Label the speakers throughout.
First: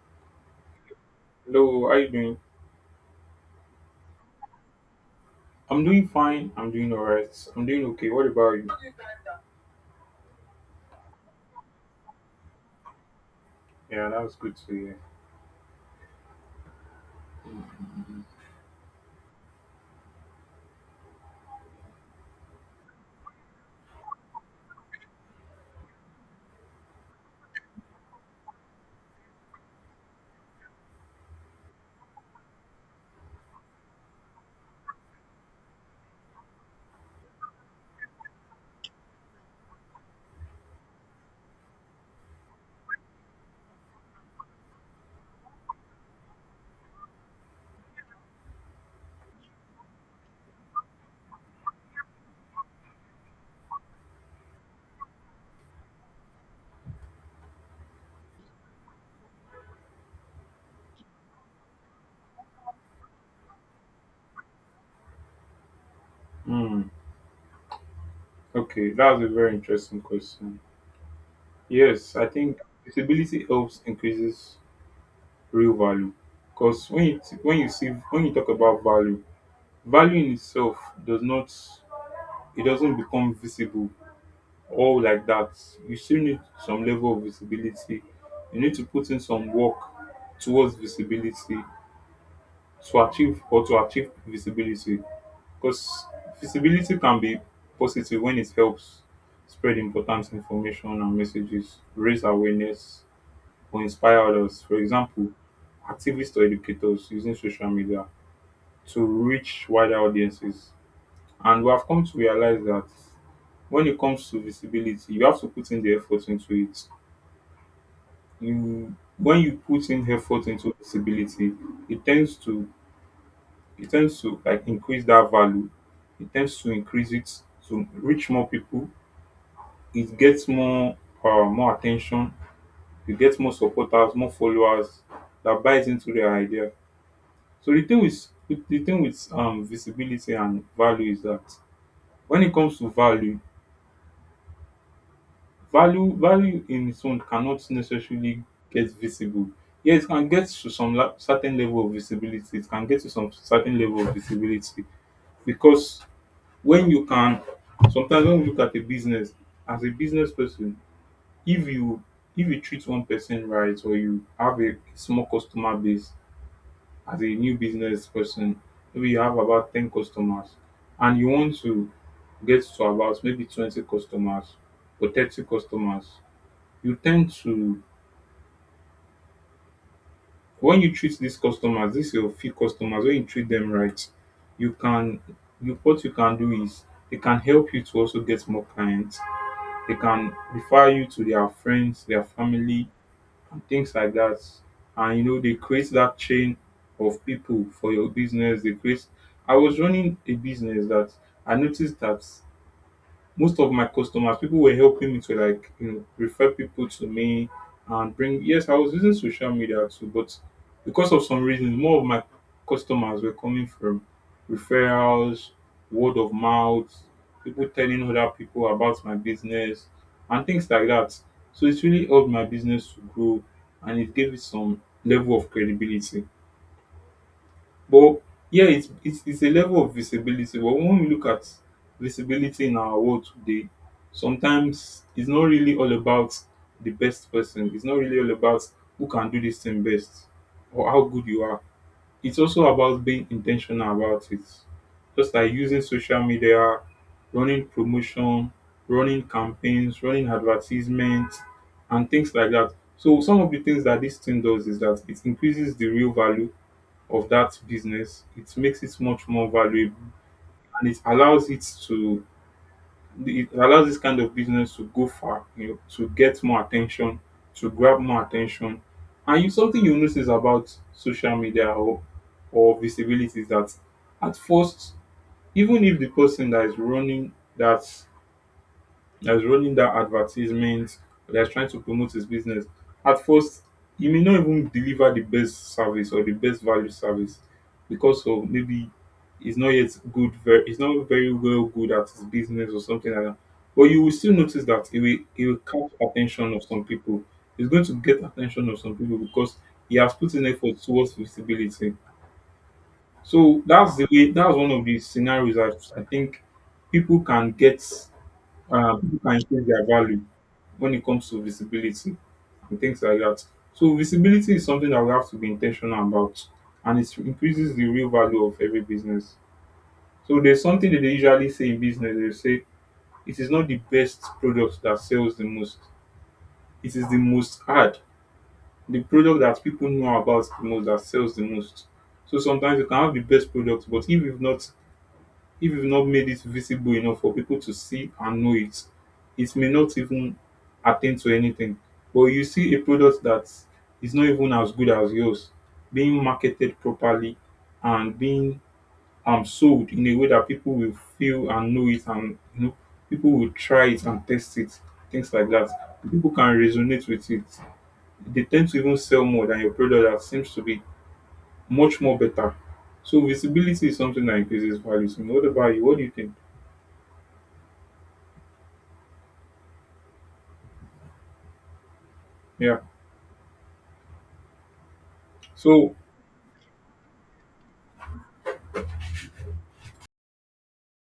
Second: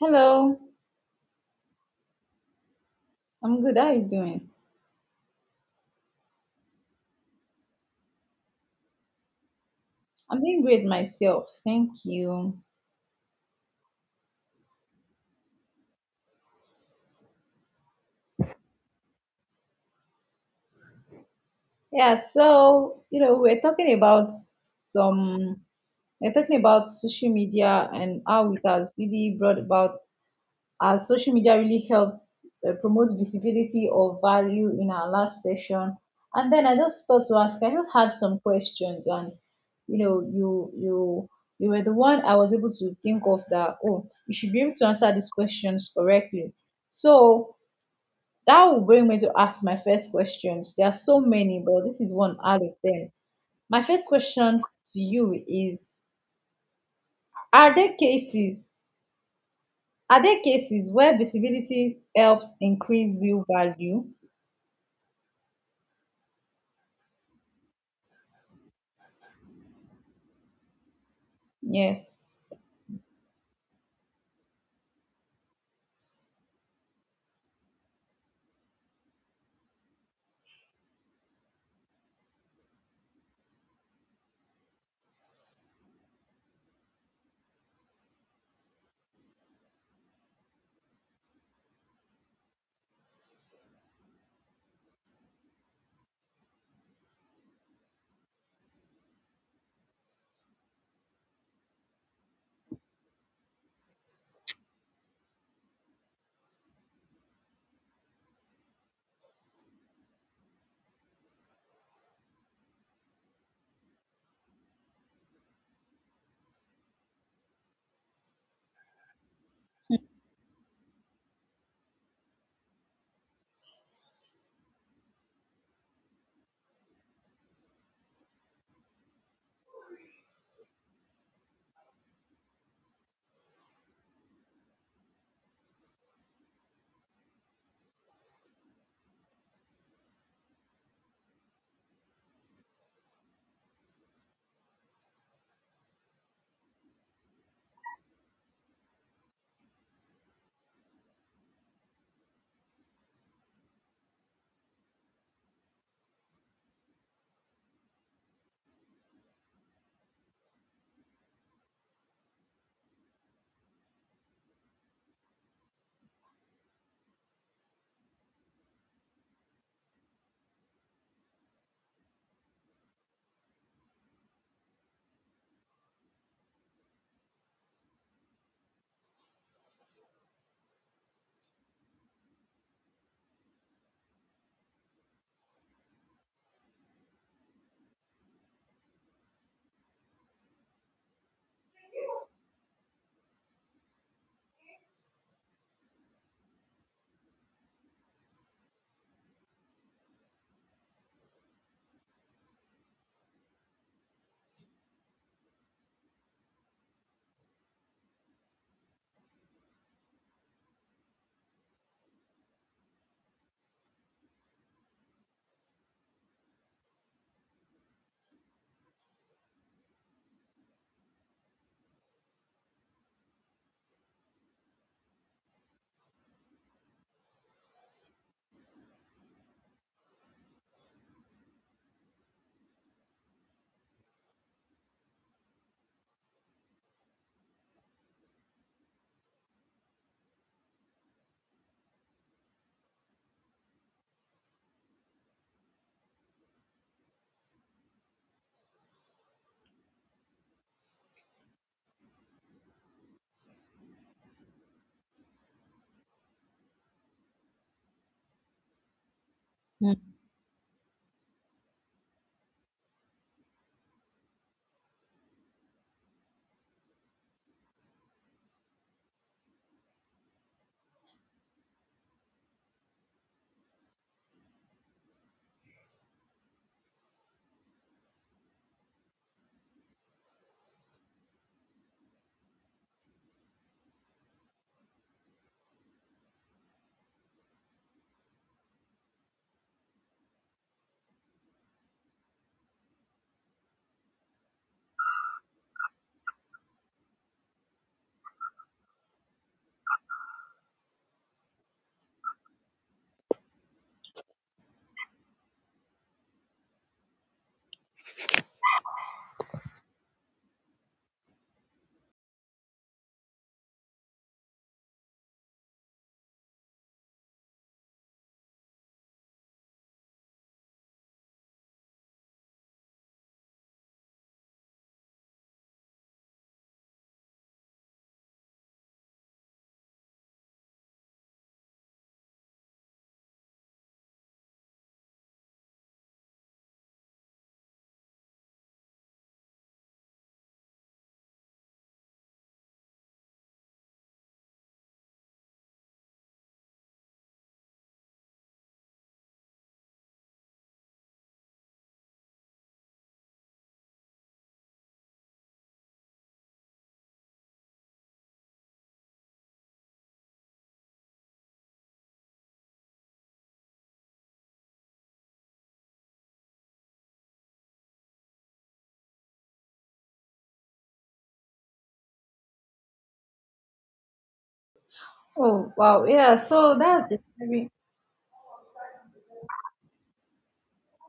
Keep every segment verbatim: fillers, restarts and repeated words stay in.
Speaker 1: Hello,
Speaker 2: Hello, how you doing?
Speaker 1: I'm good. How are you doing?
Speaker 2: I'm doing fine. I'm doing alright. I'm doing okay. What about you?
Speaker 1: I'm doing great myself. Thank you.
Speaker 2: Yeah, that was good to hear.
Speaker 1: Yeah, so, you know, we're talking about some, we're talking about social media and how it has really brought about, how social media really helps uh, promote visibility or value in our last session. And then I just thought to ask, I just had some questions and, you know, you, you, you were the one I was able to think of that, oh, you should be able to answer these questions correctly. So, that will bring me to ask my first questions. There are so many, but this is one out of them. My first question to you is, are there cases are there cases where visibility helps increase real value?
Speaker 2: Hmm. Okay, that was a very interesting question. Yes,
Speaker 1: Yes.
Speaker 2: I think visibility helps increases real value. Because when you when you see when you talk about value, value in itself does not it doesn't become visible all like that. You still need some level of visibility. You need to put in some work towards visibility to achieve or to achieve visibility because visibility can be positive when it helps spread important information and messages, raise awareness, or inspire others. For example, activists or educators using social media to reach wider audiences. And we have come to realize that when it comes to visibility, you have to put in the effort into it. You when you put in effort into visibility, it tends to it tends to like increase that value. It tends to increase it to reach more people. It gets more uh, more attention. You get more supporters, more followers that buys into their idea. So the thing with the thing with um visibility and value is that when it comes to value, value value in its own cannot necessarily get visible. Yes, it can get to some la- certain level of visibility. It can get to some certain level of visibility because when you can sometimes when we look at a business as a business person, if you if you treat one person right, or you have a small customer base as a new business person, maybe you have about ten customers and you want to get to about maybe twenty customers or thirty customers. You tend to When you treat these customers, these your few customers, when you treat them right, you can you what you can do is it can help you to also get more clients. They can refer you to their friends, their family, and things like that. And you know, they create that chain of people for your business. They create. I was running a business that I noticed that most of my customers, people were helping me to like you know refer people to me and bring. Yes, I was using social media too, but because of some reasons, more of my customers were coming from referrals, word of mouth, people telling other people about my business and things like that. So it really helped my business to grow and it gave it some level of credibility. But yeah, it's it's it's a level of visibility, but when we look at visibility in our world today, sometimes it's not really all about the best person. It's not really all about who can do this thing best or how good you are. It's also about being intentional about it. Just like using social media, running promotion, running campaigns, running advertisements, and things like that. So some of the things that this thing does is that it increases the real value of that business, it makes it much more
Speaker 1: Hmm.
Speaker 2: valuable, and it allows it to it allows this kind of business to go far, you know, to get more attention, to grab more attention. And you something you notice about social media or or visibility is that at first, even if the person that is running that that is running that advertisement, that is trying to promote his business. At first, he may not even deliver the best service or the best value service because of maybe he's not yet good, very, he's not very well good at his business or something like that. But you will still notice that he will, he will catch attention of some people. He's going to get attention of some people because he has put in effort towards visibility. So that's the way. That's one of the scenarios that I think people can get um, people can change their value when it comes to visibility and things like that. So visibility is something that we have to be intentional about, and it increases the real value of every business. So there's something that they usually say in business. They say it is not the best product that sells the most; it is the most ad, the product that people know about the most that sells the most. So sometimes you can have the best product, but if you've not if you've not made it visible enough for people to see and know it, it may not even attain to anything. But you see a product that is not even as good as yours being marketed properly and being um, sold in a way that people will feel and know it, and you know people will try it and test it, things like that. People can resonate with it. They tend to even sell more than your product that seems to be much more better. So visibility is something that increases values. And what about you? What do you think? Yeah.
Speaker 1: Oh
Speaker 2: So
Speaker 1: wow, yeah. So that's a very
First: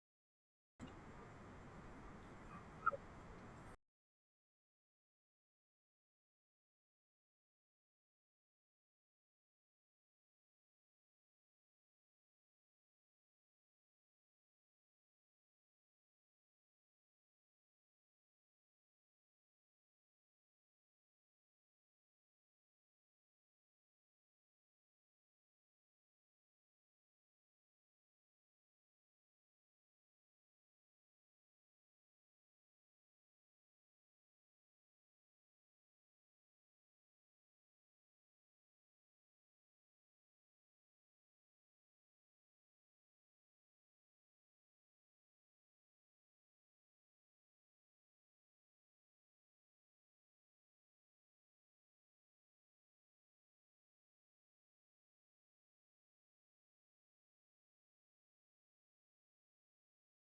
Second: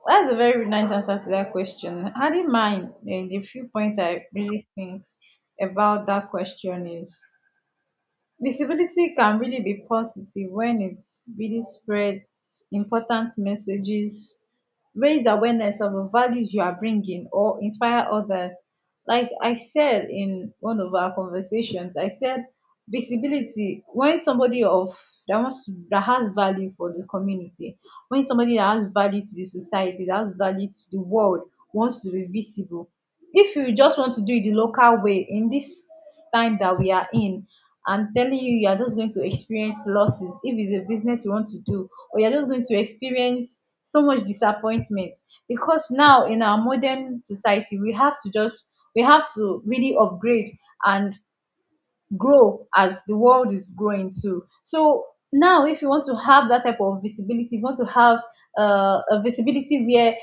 Speaker 1: that's a very nice answer to that question. I did mind eh, the few points I really think about that question is, visibility can really be positive when it really spreads important messages, raise awareness of the values you are bringing, or inspire others. Like I said in one of our conversations, I said visibility when somebody of that wants to, that has value for the community, when somebody that has value to the society, that has value to the world, wants to be visible. If you just want to do it the local way in this time that we are in, I'm telling you, you are just going to experience losses if it's a business you want to do, or you're just going to experience so much disappointment, because now in our modern society we have to just we have to really upgrade and grow as the world is growing too. So now, if you want to have that type of visibility, you want to have uh, a visibility where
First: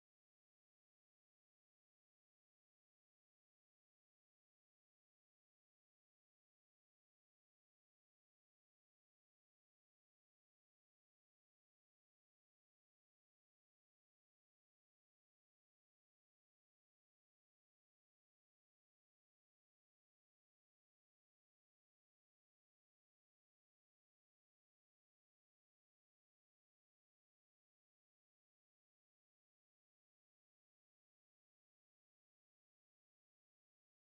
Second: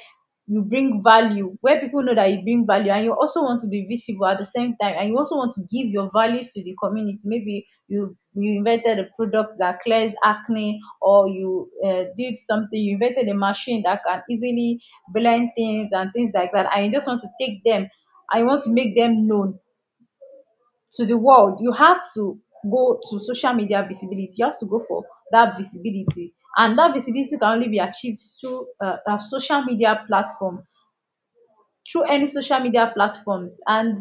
Speaker 1: you bring value, where people know that you bring value, and you also want to be visible at the same time, and you also want to give your values to the community. Maybe you you invented a product that clears acne, or you uh, did something, you invented a machine that can easily blend things and things like that, and you just want to take them I want to make them known to the world. You have to go to social media visibility, you have to go for that visibility, and that visibility can only be achieved through a, a social media platform, through any social media platforms, and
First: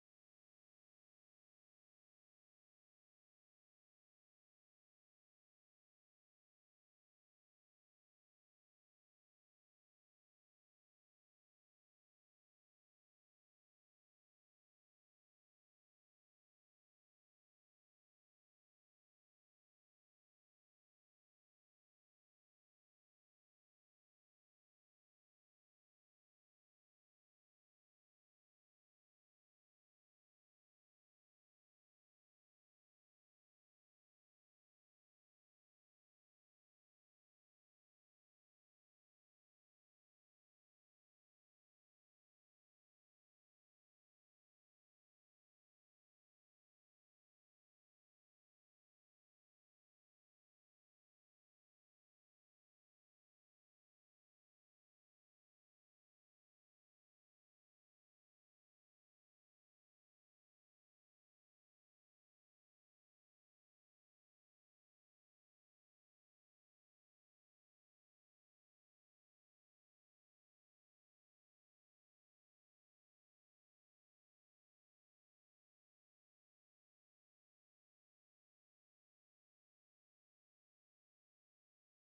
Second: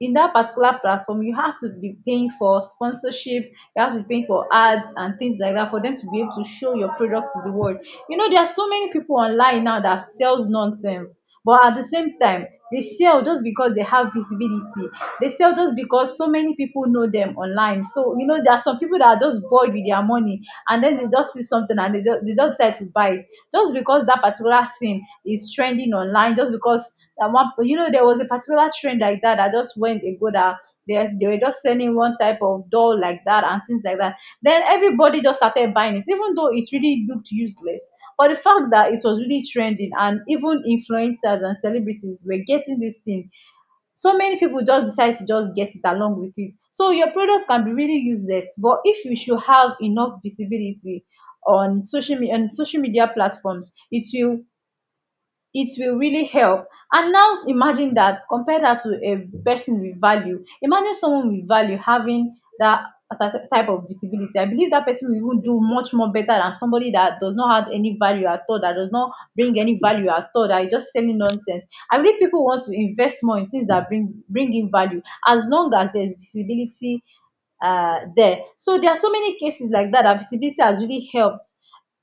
Speaker 1: in that particular platform you have to be paying for sponsorship, you have to be paying for ads and things like that, for them to be able to show your product to the world. You know, there are so many people online now that sells nonsense, but at the same time they sell just because they have visibility. They sell just because so many people know them online. So you know, there are some people that are just bored with their money, and then they just see something and they just, they just decide to buy it, just because that particular thing is trending online. Just because, and one, you know, there was a particular trend like that that just went ago, that they, they were just selling one type of doll like that and things like that. Then everybody just started buying it, even though it really looked useless. But the fact that it was really trending, and even influencers and celebrities were getting this thing, so many people just decide to just get it along with it. So your products can be really useless, but if you should have enough visibility on social media and social media platforms, it will it will really help. And now imagine that, compare that to a person with value. Imagine someone with value having that that type of visibility. I believe that person will even do much more better than somebody that does not have any value at all, that does not bring any value at all, that is just selling nonsense. I believe people want to invest more in things that bring bring in value, as long as there's visibility uh, there. So there are so many cases like that, that visibility has really helped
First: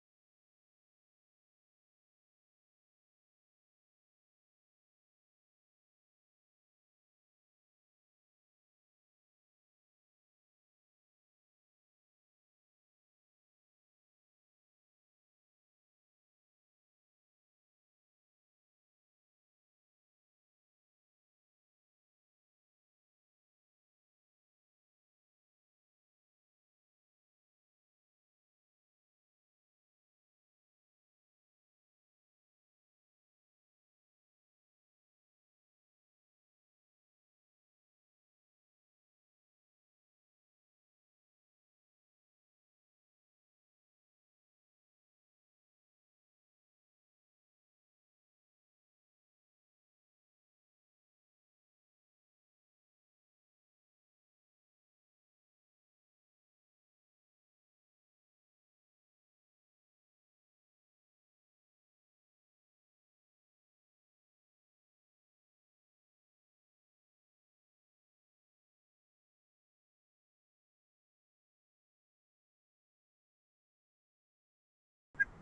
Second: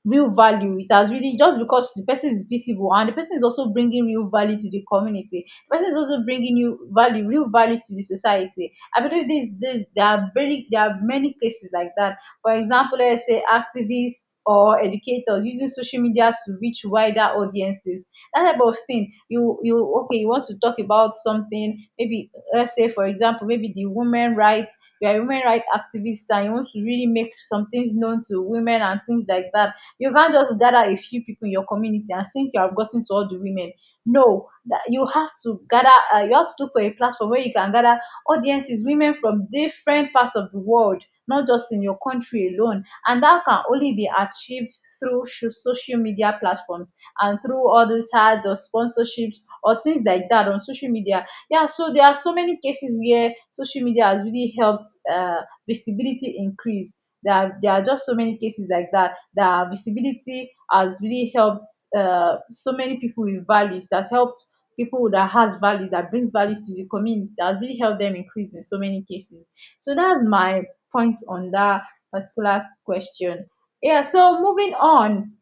Speaker 1: real value. It has really, just because the person is visible and the person is also bringing real value to the community. The person is also bringing you value, real value to the society. I believe this, this there are very there are many cases like that. For example, let's say activists or educators using social media to reach wider audiences. That type of thing. You you okay? You want to talk about something? Maybe let's say for example, maybe the women rights. You are a women rights activist and you want to really make some things known to women and things like that. You can't just gather a few people in your community and think you have gotten to all the women. No, that you have to gather. Uh, you have to look for a platform where you can gather audiences, women from different parts of the world, not just in your country alone, and that can only be achieved through sho- social media platforms, and through all these ads or sponsorships or things like that on social media. Yeah, so there are so many cases where social media has really helped uh, visibility increase. There are, there are just so many cases like that, that visibility has really helped uh, so many people with values. That's helped people that has values, that brings values to the community, that really helped them increase in so many cases. So that's my point on that particular question. Yeah, so moving on,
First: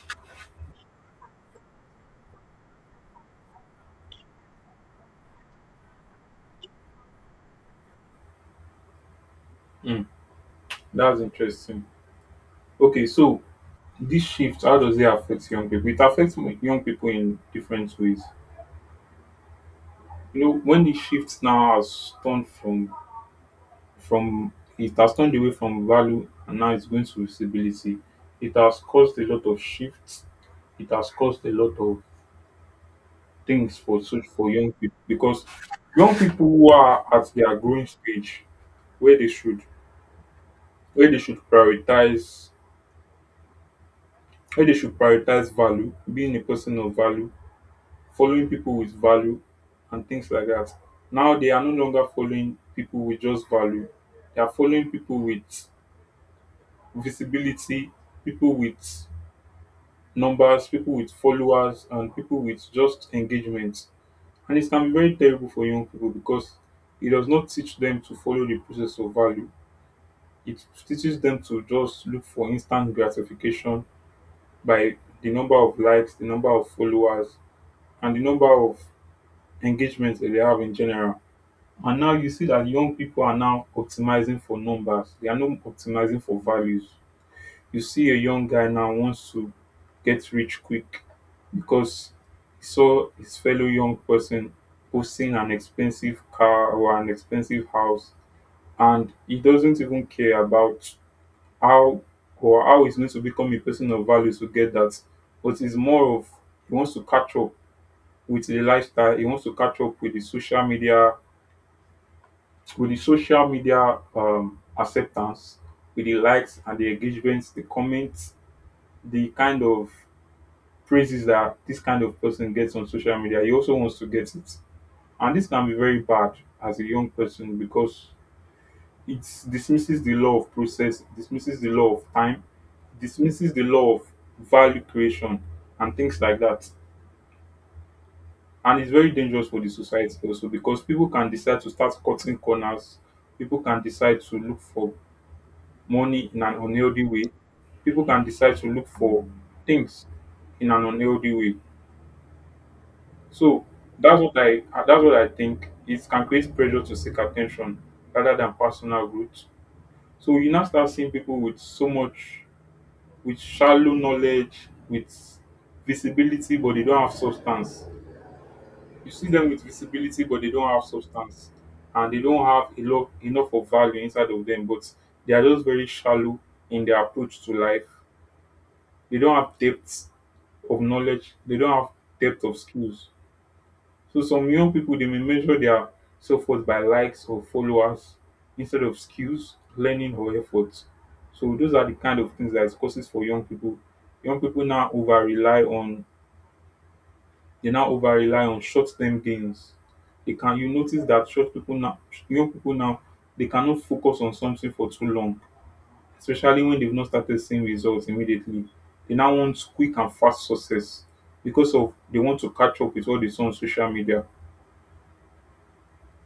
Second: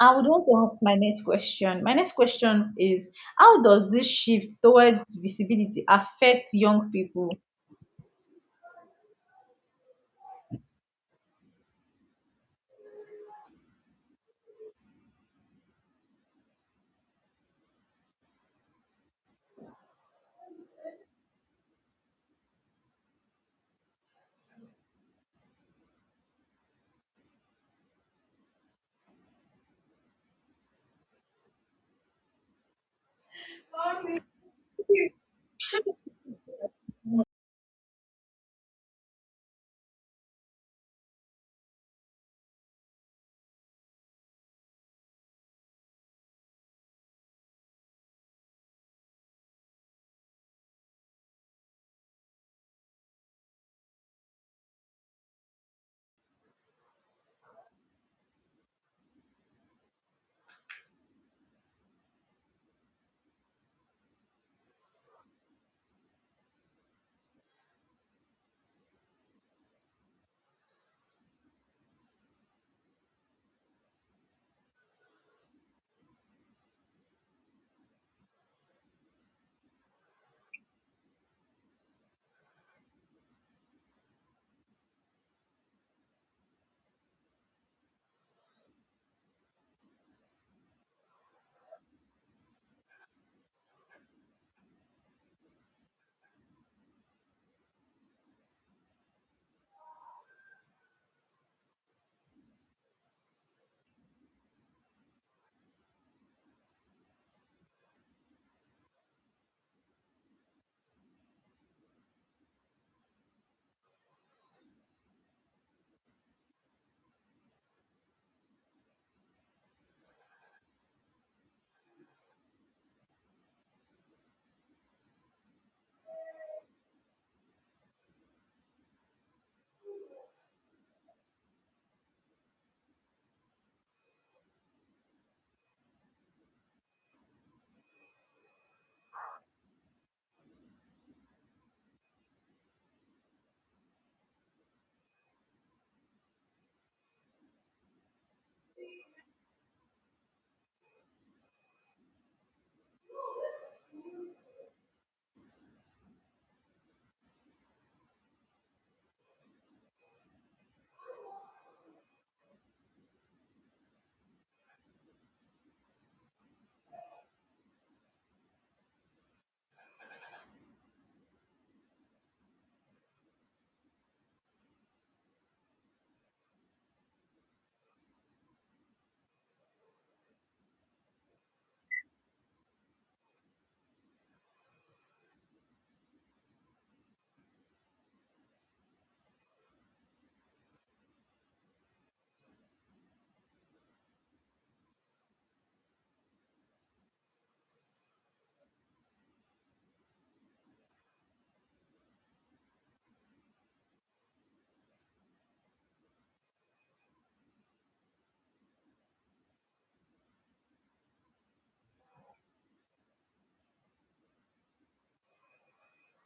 Speaker 1: I would want to ask my next question. My next question is, how does this shift towards visibility affect young people?
Speaker 2: mm, that's interesting. Okay, so this shift, how does it affect young people? It affects mo- young people in different ways. You know, when the shift now has turned from from it has turned away from value and now it's going to visibility. It has caused a lot of shifts. It has caused a lot of things for such for young people because young people who are at their growing stage, where they should where they should prioritize where they should prioritize value, being a person of value, following people with value and things like that. Now they are no longer following people with just value. They are following people with visibility, people with numbers, people with followers, and people with just engagement. And it can be very terrible for young people because it does not teach them to follow the process of value. It teaches them to just look for instant gratification by the number of likes, the number of followers, and the number of engagements that they have in general. And now you see that young people are now optimizing for numbers. They are not optimizing for values. You see a young guy now wants to get rich quick because he saw his fellow young person posting an expensive car or an expensive house, and he doesn't even care about how or how he's going to become a person of value to get that. But it's more of he wants to catch up with the lifestyle, he wants to catch up with the social media, with the social media um, acceptance, with the likes and the engagements, the comments, the kind of praises that this kind of person gets on social media, he also wants to get it. And this can be very bad as a young person because it dismisses the law of process, dismisses the law of time, dismisses the law of value creation and things like that. And it's very dangerous for the society also because people can decide to start cutting corners. People can decide to look for money in an unhealthy way. People can decide to look for things in an unhealthy way. So that's what I that's what I think. It can create pressure to seek attention rather than personal growth. So you now start seeing people with so much, with shallow knowledge, with visibility, but they don't have substance. You see them with visibility, but they don't have substance, and they don't have enough enough of value inside of them. But they are just very shallow in their approach to life. They don't have depth of knowledge. They don't have depth of skills. So some young people, they may measure their self worth by likes or followers instead of skills, learning or effort. So those are the kind of things that it causes for young people. Young people now over rely on They now over rely on short term gains. They can You notice that short people now young people now, they cannot focus on something for too long, especially when they've not started seeing results immediately. They now want quick and fast success because of they want to catch up with what they saw on social media.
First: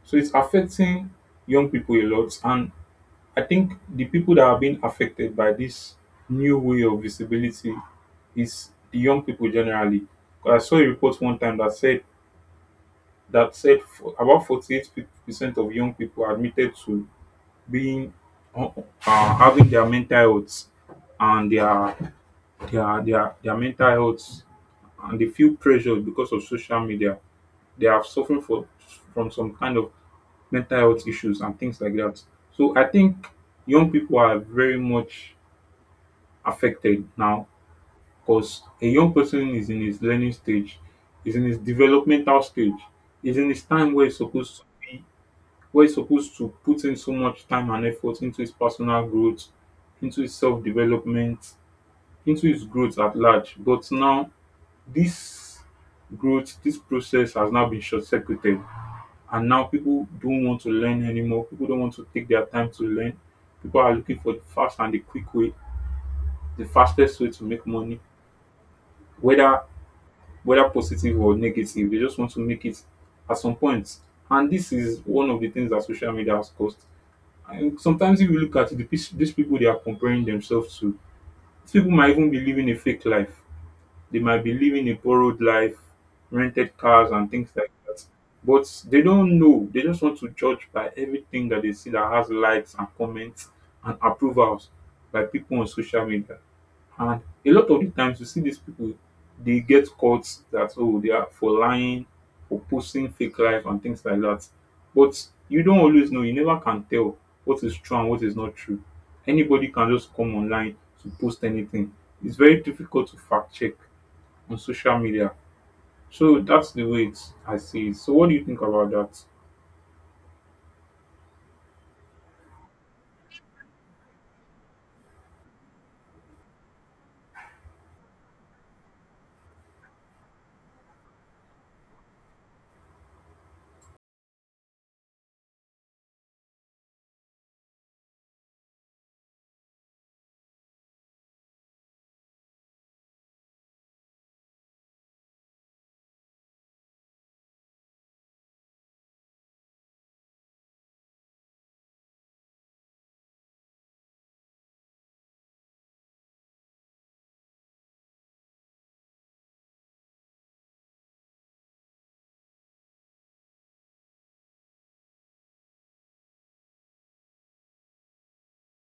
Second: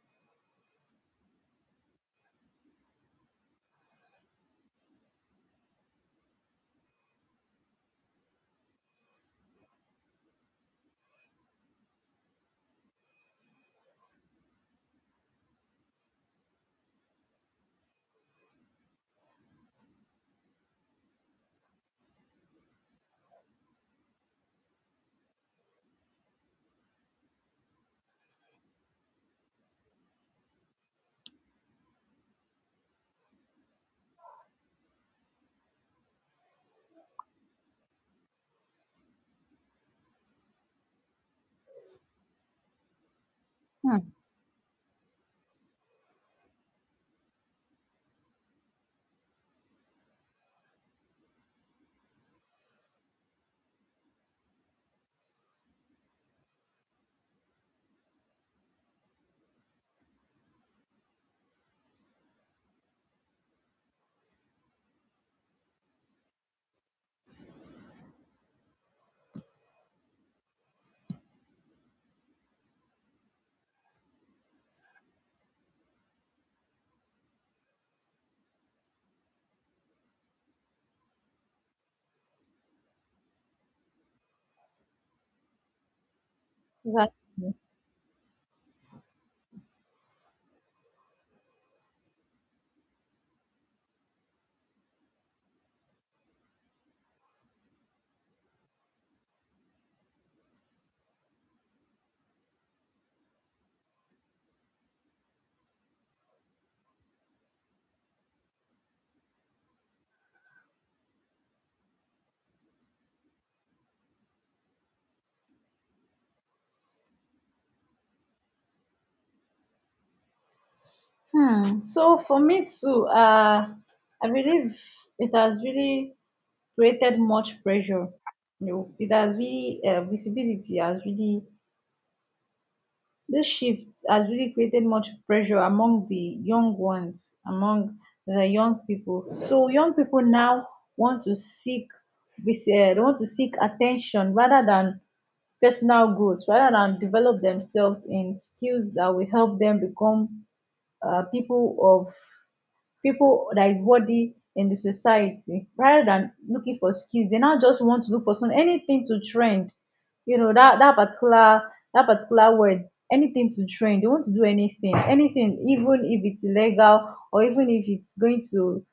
Speaker 2: So it's affecting young people a lot. And I think the people that are being affected by this new way of visibility is the young people generally. 'Cause I saw a report one time that said that said for- about forty-eight percent of young people admitted to being uh, uh, having their mental health and their their their their mental health, and they feel pressure because of social media. They are suffering for, from some kind of mental health issues and things like that. So I think young people are very much affected now because a young person is in his learning stage, is in his developmental stage, is in his time where he's supposed where he's supposed to put in so much time and effort into his personal growth, into his self development, into his growth at large. But now This growth, this process has now been short circuited, and now people don't want to learn anymore. People don't want to take their time to learn. People are looking for the fast and the quick way, the fastest way to make money, whether whether positive or negative. They just want to make it at some point, point. And this is one of the things that social media has caused. And sometimes, if you look at it, the, peo- these people they are comparing themselves to, these people might even be living a fake life. They might be living a borrowed life, rented cars and things
Speaker 1: Exactly.
Speaker 2: like that. But they don't know. They just want to judge by everything that they see that has likes and comments and approvals by people on social media. And a lot of the times you see these people, they get caught that, oh, they are for lying, for posting fake life and things like that. But you don't always know, you never can tell what is true and what is not true. Anybody can just come online to post anything. It's very difficult to fact check on social media. So that's the way it's, I see it. So what do you think about that?
Speaker 1: Hmm. So for me too, uh, I believe it has really created much pressure. You know, it has really, uh, visibility has really, this shift has really created much pressure among the young ones, among the young people. So young people now want to seek vis- uh, they want to seek attention rather than personal growth, rather than develop themselves in skills that will help them become uh, people of people that is worthy in the society. Rather than looking for skills, they now just want to look for some, anything to trend. You know, that that particular that particular word, anything to trend. They want to do anything, anything, even if it's illegal, or even if it's going to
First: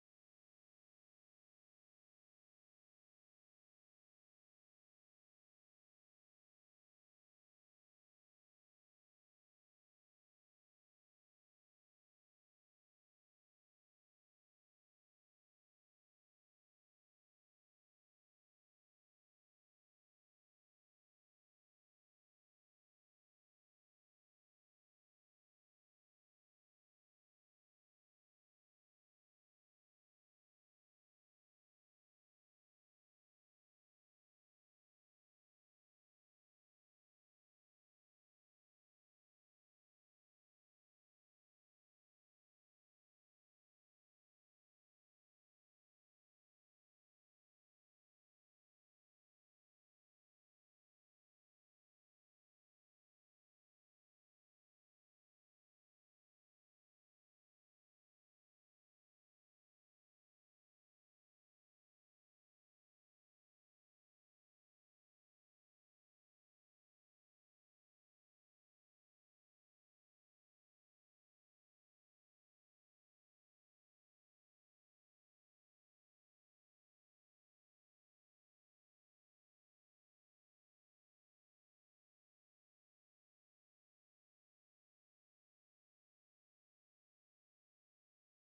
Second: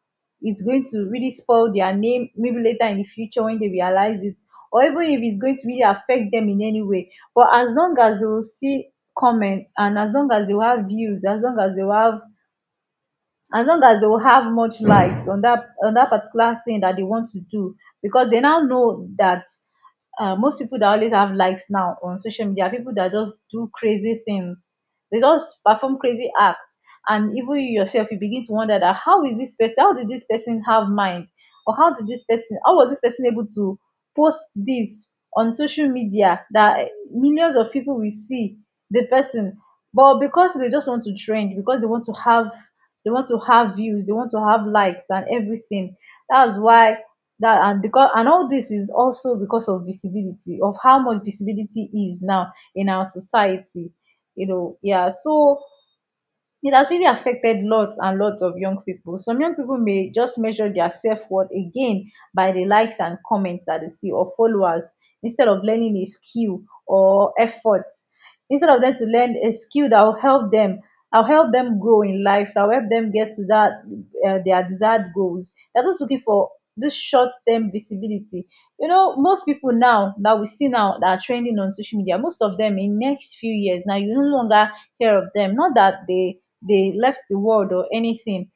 Speaker 1: it's going to really spoil their name maybe later in the future when they realize it, or even if it's going to really affect them in any way. But as long as they will see comments, and as long as they will have views, as long as they will have as long as they will have much likes on that on that particular thing that they want to do. Because they now know that uh, most people that always have likes now on social media are people that just do crazy things. They just perform crazy acts, and even you yourself, you begin to wonder that, how is this person? How did this person have mind, or how did this person? How was this person able to post this on social media that millions of people will see the person? But because they just want to trend, because they want to have, they want to have views, they want to have likes and everything. That's why that and because and all this is also because of visibility, of how much visibility is now in our society, you know yeah, so it has really affected lots and lots of young people. Some young people may just measure their self worth again by the likes and comments that they see, or followers, instead of learning a skill or effort. Instead of them to learn a skill that will help them, I'll help them grow in life, that will help them get to that uh, their desired goals. They're just looking for this short-term visibility. you know most people now that we see now that are trending on social media, most of them, in next few years, now you no longer hear of them. Not that they they left the world or anything.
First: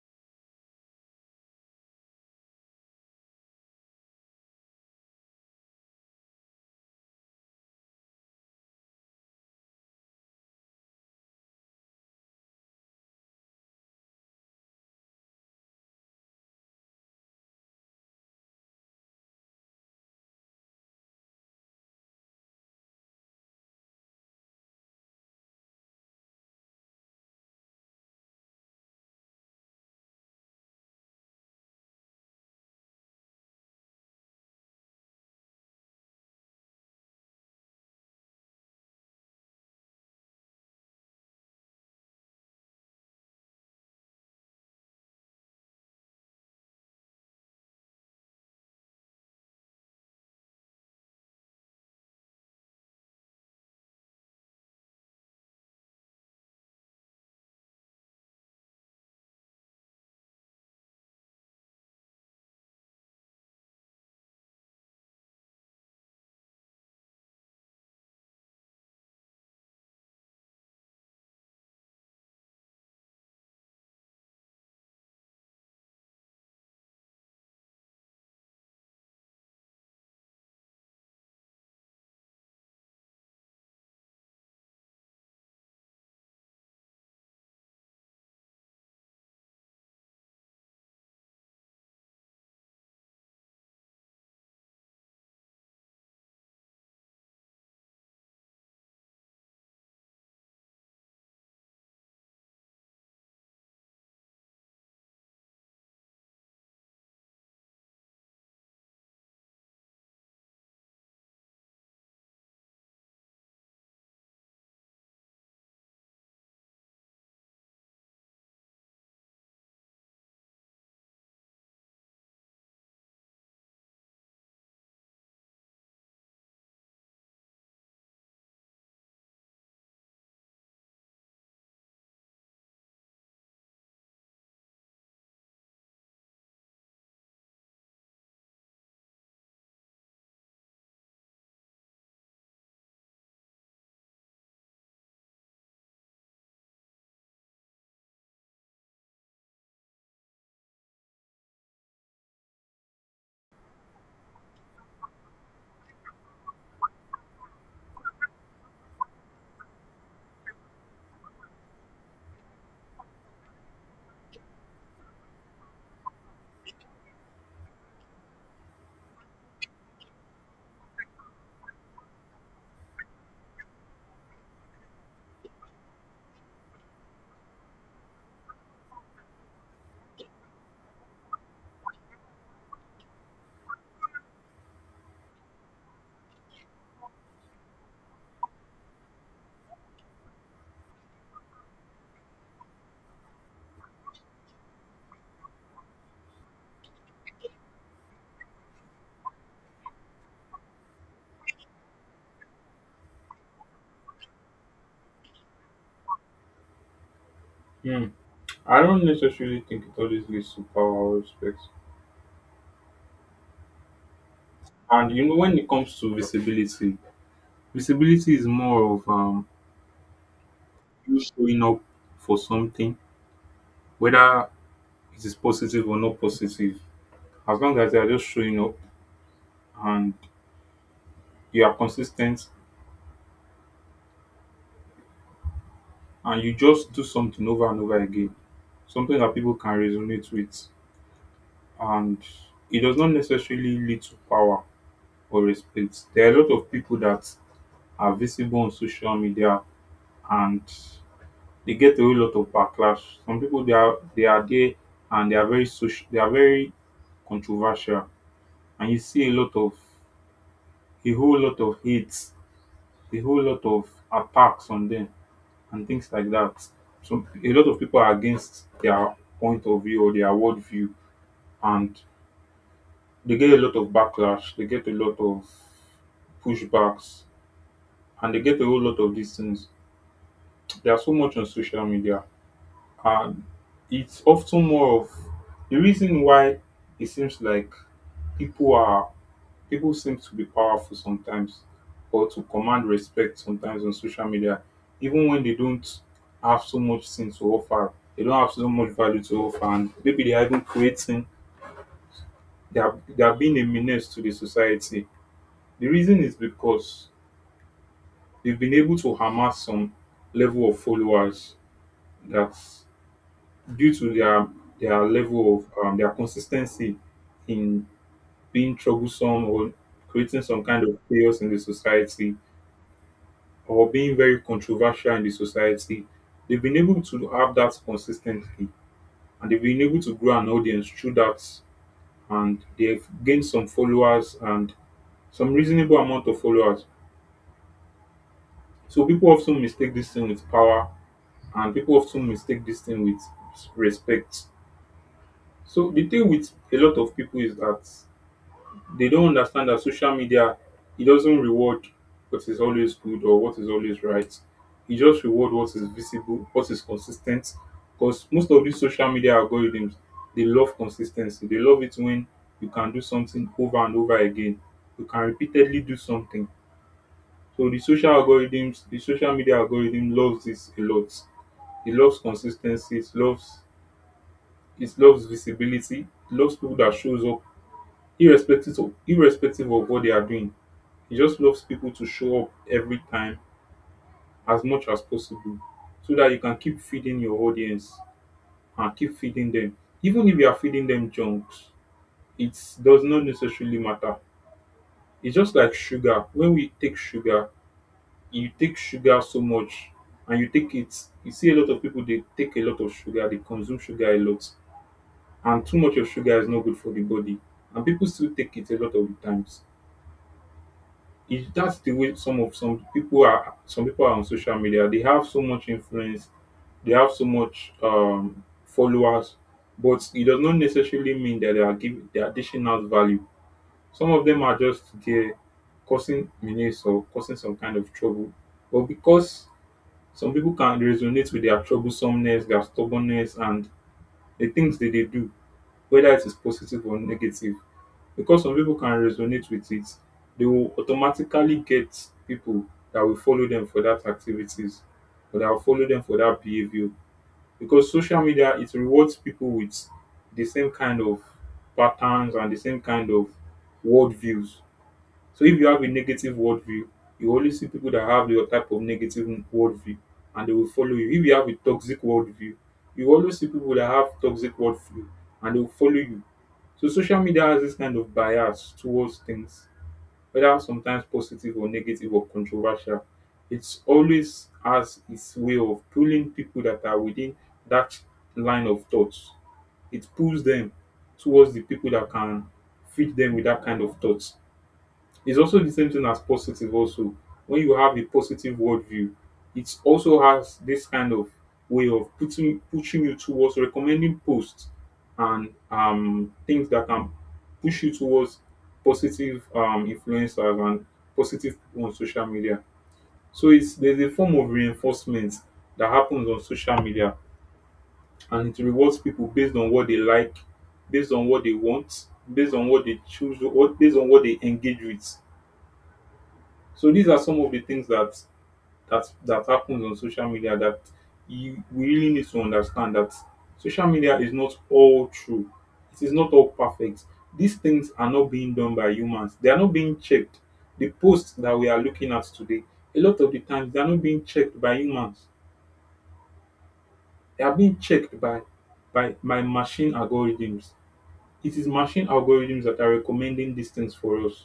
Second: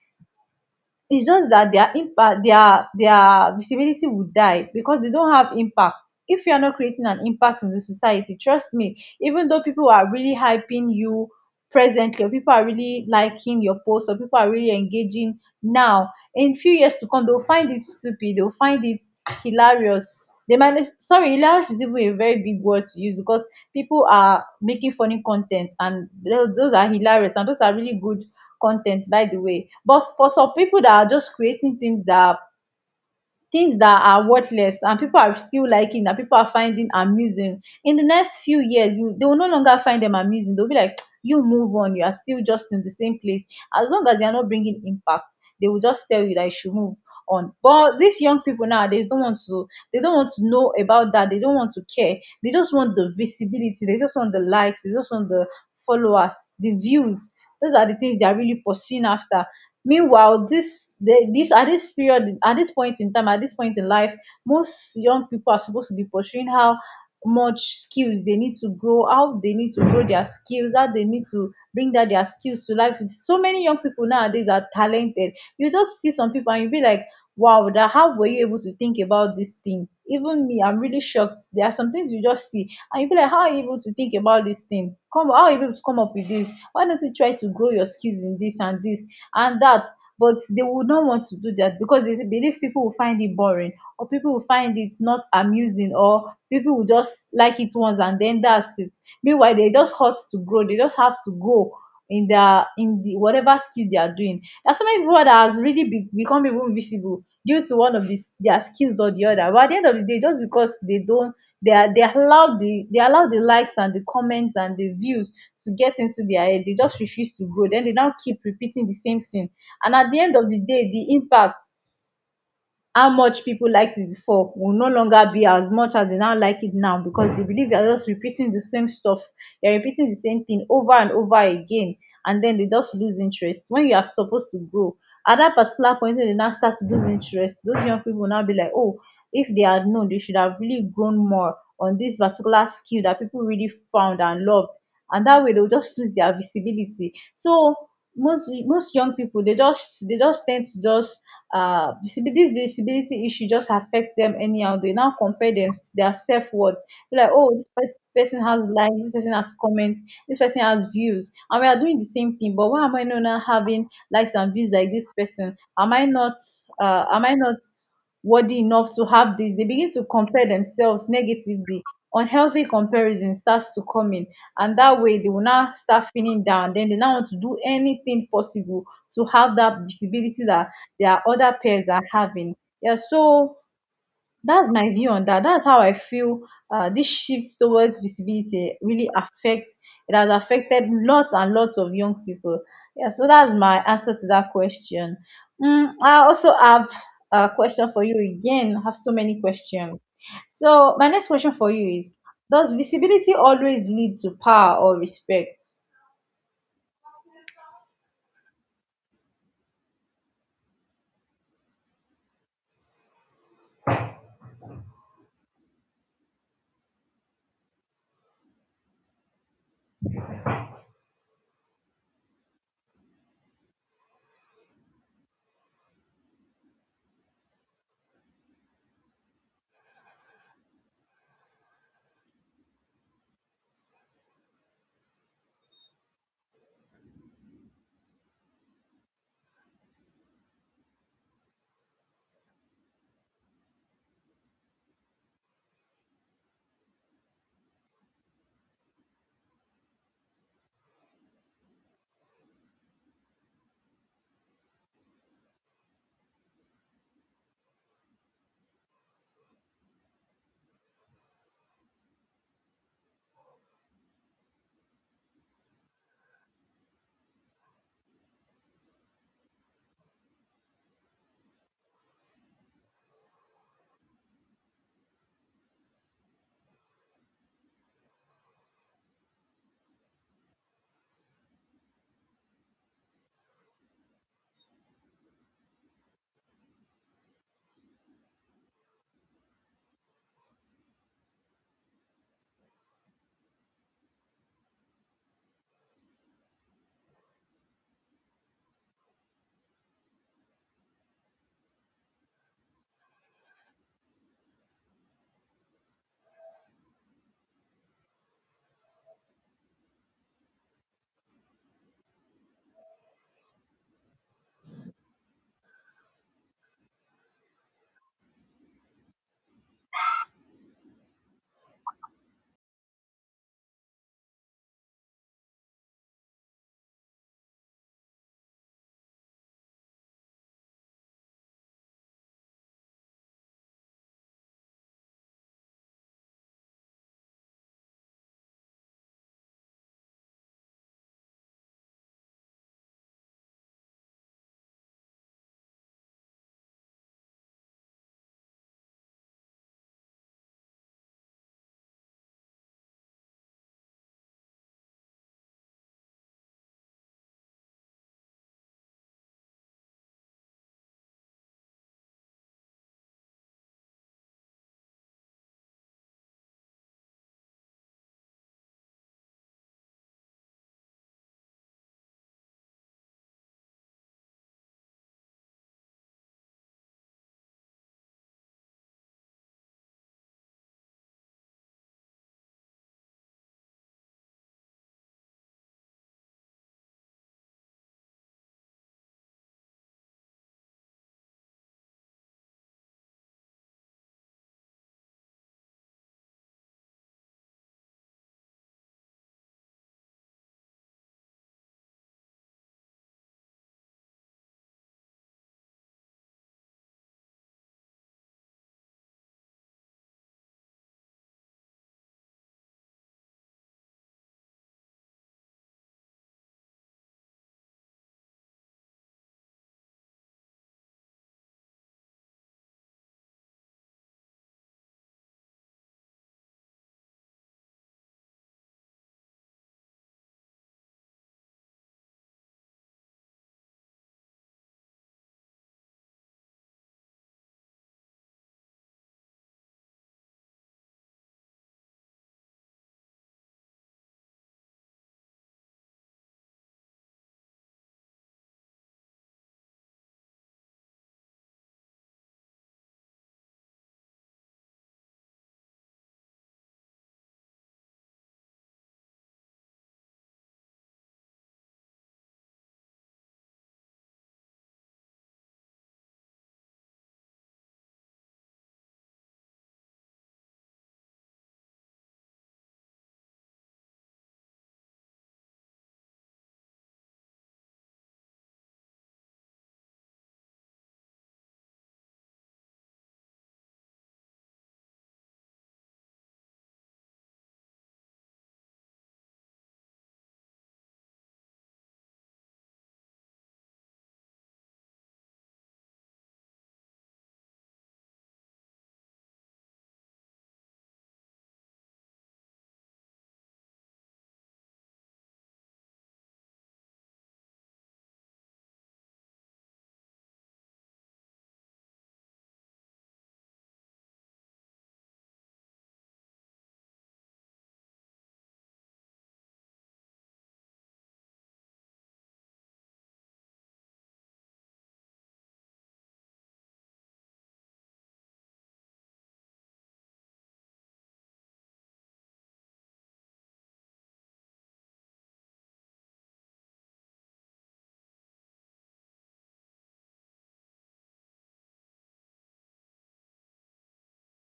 Speaker 1: It's just that their impact, their their visibility would die because they don't have impact. If you are not creating an impact in the society, trust me, even though people are really hyping you presently, or people are really liking your post, or people are really engaging now, in few years to come, they'll find it stupid, they'll find it hilarious, they might— sorry, hilarious is even a very big word to use, because people are making funny content and those, those are hilarious and those are really good content, by the way. But for some people that are just creating things that are things that are worthless, and people are still liking that, people are finding amusing, in the next few years, you, they will no longer find them amusing. They'll be like you move on, you are still just in the same place as long as you're not bringing impact. They will just tell you that you should move on. But these young people nowadays don't want to, they don't want to know about that, they don't want to care. They just want the visibility, they just want the likes, they just want the followers, the views. Those are the things they are really pursuing after. Meanwhile, this, dey dis at this period, at this point in time, at this point in life, most young people are supposed to be pursuing how much skills they need to grow, how they need to grow their skills, how they need to bring that their skills to life. With so many young people nowadays are talented, you just see some people and you be like, wow, that— how were you able to think about this thing? Even me, I'm really shocked. There are some things you just see and you be like, how are you able to think about this thing? Come, how are you able to come up with this? Why don't you try to grow your skills in this and this and that? But they would not want to do that because they believe people will find it boring, or people will find it not amusing, or people will just like it once and then that's it. Meanwhile, they just ought to grow, they just have to grow in their— in the whatever skill they are doing. There are so many people that has really be, become even visible due to one of these their skills or the other. But at the end of the day, just because they don't— they are— they allow the they allow the likes and the comments and the views to get into their head, they just refuse to grow, then they now keep repeating the same thing. And at the end of the day, the impact— how much people liked it before will no longer be as much as they now like it now, because they believe they are just repeating the same stuff. They're repeating the same thing over and over again, and then they just lose interest when you are supposed to grow. At that particular point, when they now start to lose interest, those young people will now be like, oh, if they had known, they should have really grown more on this particular skill that people really found and loved. And that way, they'll just lose their visibility. So most most young people, they just they just tend to just uh visibility— this visibility issue just affects them anyhow. They now compare them their self-worth, be like, oh, this pers- person has likes, this person has comments, this person has views, and we are doing the same thing, but why am I not now having likes and views like this person? Am I not uh am I not worthy enough to have this? They begin to compare themselves negatively. Unhealthy comparison starts to come in, and that way they will now start feeling down, then they now want to do anything possible to have that visibility that there are other pairs are having. Yeah, so that's my view on that. That's how I feel uh, this shift towards visibility really affects— it has affected lots and lots of young people. Yeah, so that's my answer to that question. Mm, I also have a question for you again. I have so many questions. So, my next question for you is, does visibility always lead to power or respect?
Speaker 2: Hmm. I don't necessarily think it always leads to power or respect. And you know, when it comes to visibility, visibility is more of um you showing up for something, whether it is positive or not positive. As long as you are just showing up and you are consistent and you just do something over and over again, something that people can resonate with, and it does not necessarily lead to power or respect. There are a lot of people that are visible on social media and they get a whole lot of backlash. Some people they are they are there and they are very social they are very controversial and you see a lot of a whole lot of hits, a whole lot of attacks on them and things like that. So a lot of people are against their point of view or their worldview and they get a lot of backlash, they get a lot of pushbacks and they get a whole lot of these things. There's so much on social media, and it's often more of the reason why it seems like people are people seem to be powerful sometimes or to command respect sometimes on social media, even when they don't have so much thing to offer. They don't have so much value to offer, and maybe they are even creating. They are they are being a menace to the society. The reason is because they've been able to amass some level of followers that due to their their level of um, their consistency in being troublesome or creating some kind of chaos in the society or being very controversial in the society, they've been able to have that consistently and they've been able to grow an audience through that and they've gained some followers and some reasonable amount of followers. So people often mistake this thing with power and people often mistake this thing with respect. So the thing with a lot of people is that they don't understand that social media it doesn't reward what is always good or what is always right. It just reward what is visible, what is consistent. Because most of these social media algorithms, they love consistency. They love it when you can do something over and over again. You can repeatedly do something. So the social algorithms, the social media algorithm loves this a lot. It loves consistency. It loves it loves visibility. It loves people that shows up irrespective of irrespective of what they are doing, he just loves people to show up every time as much as possible so that you can keep feeding your audience and keep feeding them. Even if you are feeding them junks, it does not necessarily matter. It's just like sugar. When we take sugar, you take sugar so much and you take it. You see a lot of people, they take a lot of sugar, they consume sugar a lot. And too much of sugar is not good for the body. And people still take it a lot of the times. It That's the way some of some people are. Some people are on social media, they have so much influence, they have so much um followers, but it does not necessarily mean that they are giving they are dishing out value. Some of them are just there causing menace or causing some kind of trouble, but because some people can resonate with their troublesomeness, their stubbornness and the things that they do, whether it is positive or negative, because some people can resonate with it, they will automatically get people that will follow them for that activities or that will follow them for that behavior. Because social media it rewards people with the same kind of patterns and the same kind of worldviews. So if you have a negative worldview, you only see people that have your type of negative worldview and they will follow you. If you have a toxic worldview, you always see people that have toxic worldview and they will follow you. So social media has this kind of bias towards things, whether sometimes positive or negative or controversial. It's always has its way of pulling people that are within that line of thoughts. It pulls them towards the people that can feed them with that kind of thought. It's also the same thing as positive also. When you have a positive worldview, it also has this kind of way of putting pushing you towards recommending posts and um things that can push you towards positive um influencers and positive people on social media. So it's there's a form of reinforcement that happens on social media and it rewards people based on what they like, based on what they want, based on what they choose, what based on what they engage with. So these are some of the things that that that happens on social media that you we really need to understand that social media is not all true. It is not all perfect. These things are not being done by humans. They are not being checked. The posts that we are looking at today, a lot of the times they are not being checked by humans. They are being checked by by by machine algorithms. It is machine algorithms that are recommending these things for us.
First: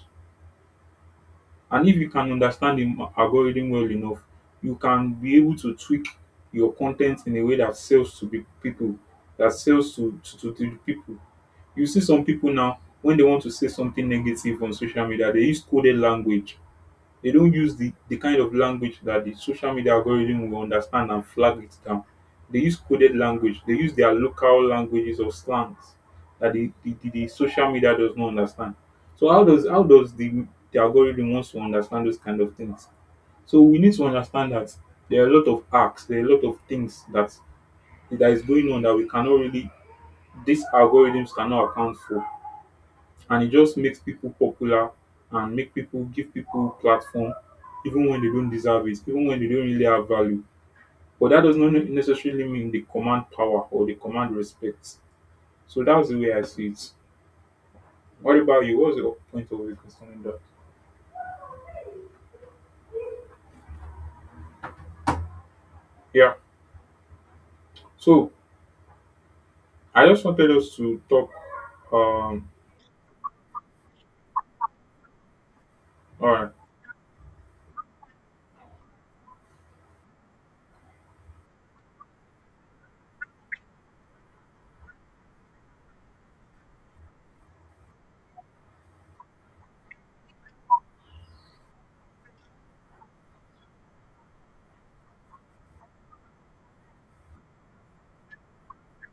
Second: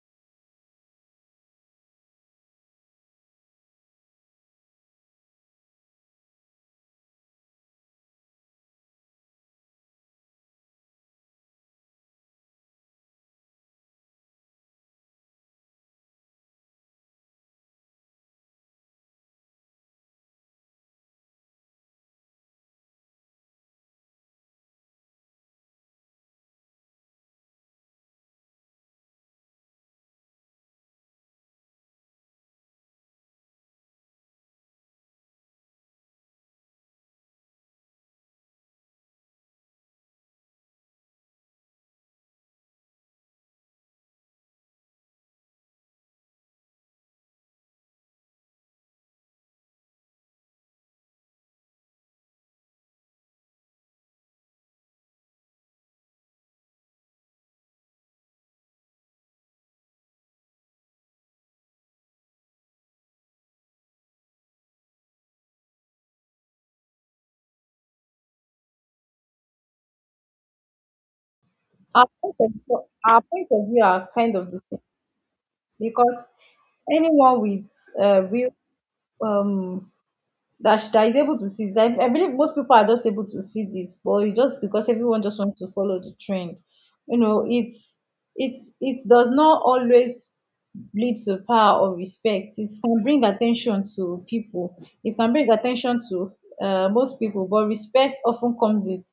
Speaker 2: And if you can understand the m- algorithm well enough, you can be able to tweak your content in a way that sells to pe- people, that sells to, to, to, to the people. You see some people now, when they want to say something negative on social media, they use coded language. They don't use the, the kind of language that the social media algorithm will understand and flag it down. They use coded language. They use their local languages or slangs that the, the, the, the social media does not understand. So how does how does the, the algorithm wants to understand those kind of things? So we need to understand that there are a lot of acts, there are a lot of things that that is going on that we cannot really, these algorithms cannot account for, and it just makes people popular and make people give people platform even when they don't deserve it, even when they don't really have value. But that does not necessarily mean they command power or they command respect. So that's the way I see it. What about you? What's your point of view concerning that? Yeah. So I just wanted us to talk.
Speaker 1: Our point
Speaker 2: Um.
Speaker 1: of, our point of view are kind of the same, because
Speaker 2: All right.
Speaker 1: anyone with uh, real, um, that she that is able to see this. I, I believe most people are just able to see this, but it's just because everyone just wants to follow the trend. You know, it's— it's— it does not always lead to power or respect. It can bring attention to people. It can bring attention to uh, most people, but respect often comes with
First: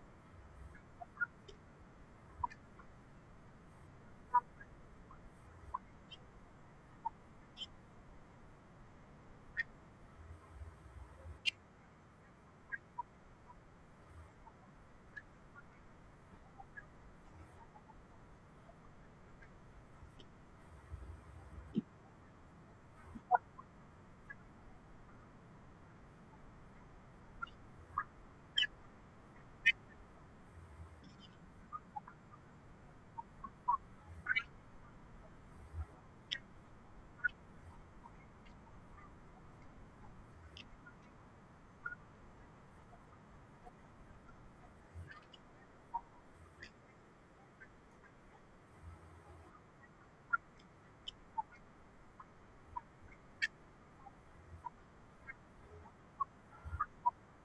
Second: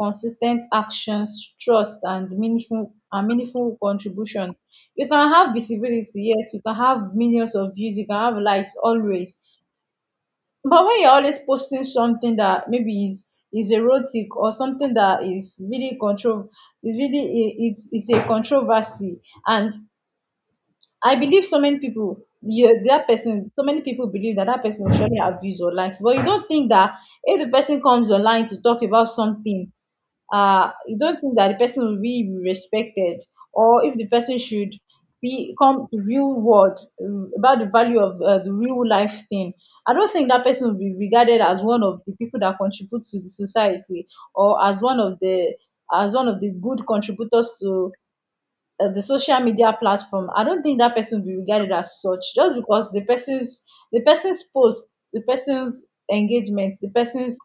Speaker 1: consistent actions, trust, and meaningful and meaningful contribution. You can have visibility, yes. You can have millions of views. You can have likes always, but when you're always posting something that maybe is is erotic, or something that is really control— is really i- it's it's a controversy, and I believe so many people— yeah, that person— so many people believe that that person will surely have views or likes, but you don't think that if the person comes online to talk about something, uh, you don't think that the person will be respected, or if the person should be— come to real world um, about the value of uh, the real life thing. I don't think that person will be regarded as one of the people that contribute to the society, or as one of the— as one of the good contributors to uh, the social media platform. I don't think that person will be regarded as such, just because the person's— the person's posts, the person's engagements, the person's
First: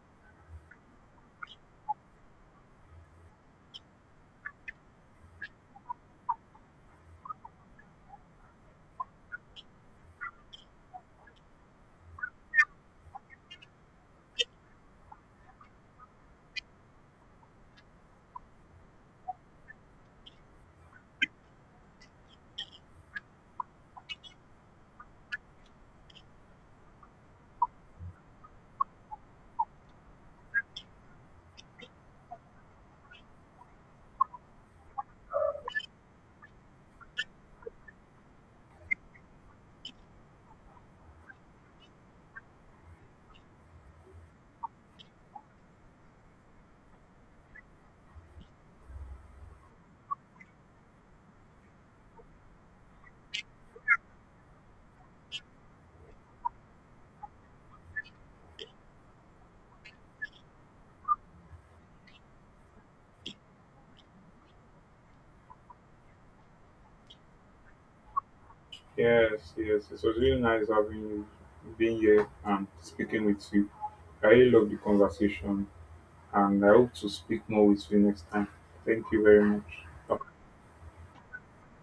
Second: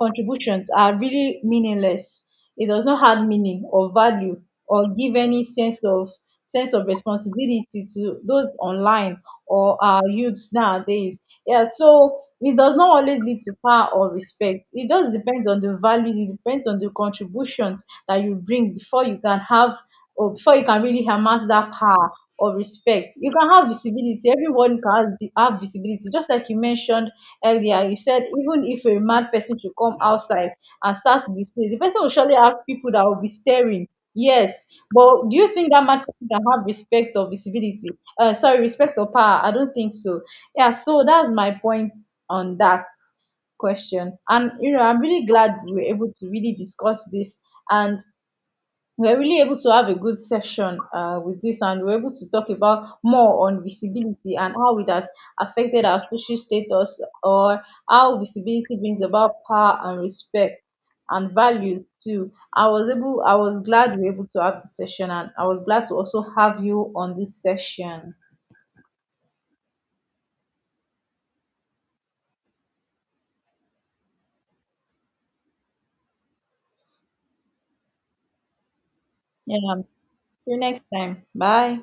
Speaker 1: contributions are really meaningless. It does not have meaning or value, or give any sense of— sense of responsibility to those online, or our youths nowadays. Yeah, so it does not always lead to power or respect. It just depends on the values, it depends on the contributions that you bring before you can have, or before you can really amass that power or respect. You can have visibility, everyone can have— vi- have visibility. Just like you mentioned earlier, you said even if a mad person should come outside and start to display, the person will surely have people that will be staring. Yes, but do you think that mad person can have respect or visibility— uh sorry, respect or power? I don't think so. Yeah, so that's my point on that question. And you know I'm really glad we were able to really discuss this, and we're really able to have a good session uh, with this, and we're able to talk about more on visibility and how it has affected our social status, or how visibility brings about power and respect and value too. I was able, I was glad we were able to have this session, and I was glad to also have you on this session.
Speaker 2: Yes. Yes. It was really nice having you, being here and speaking with you. I really love the conversation, and I hope to speak more with you next time. Thank you very much.
Speaker 1: Yeah.
Speaker 2: Bye.
Speaker 1: See you next time. Bye.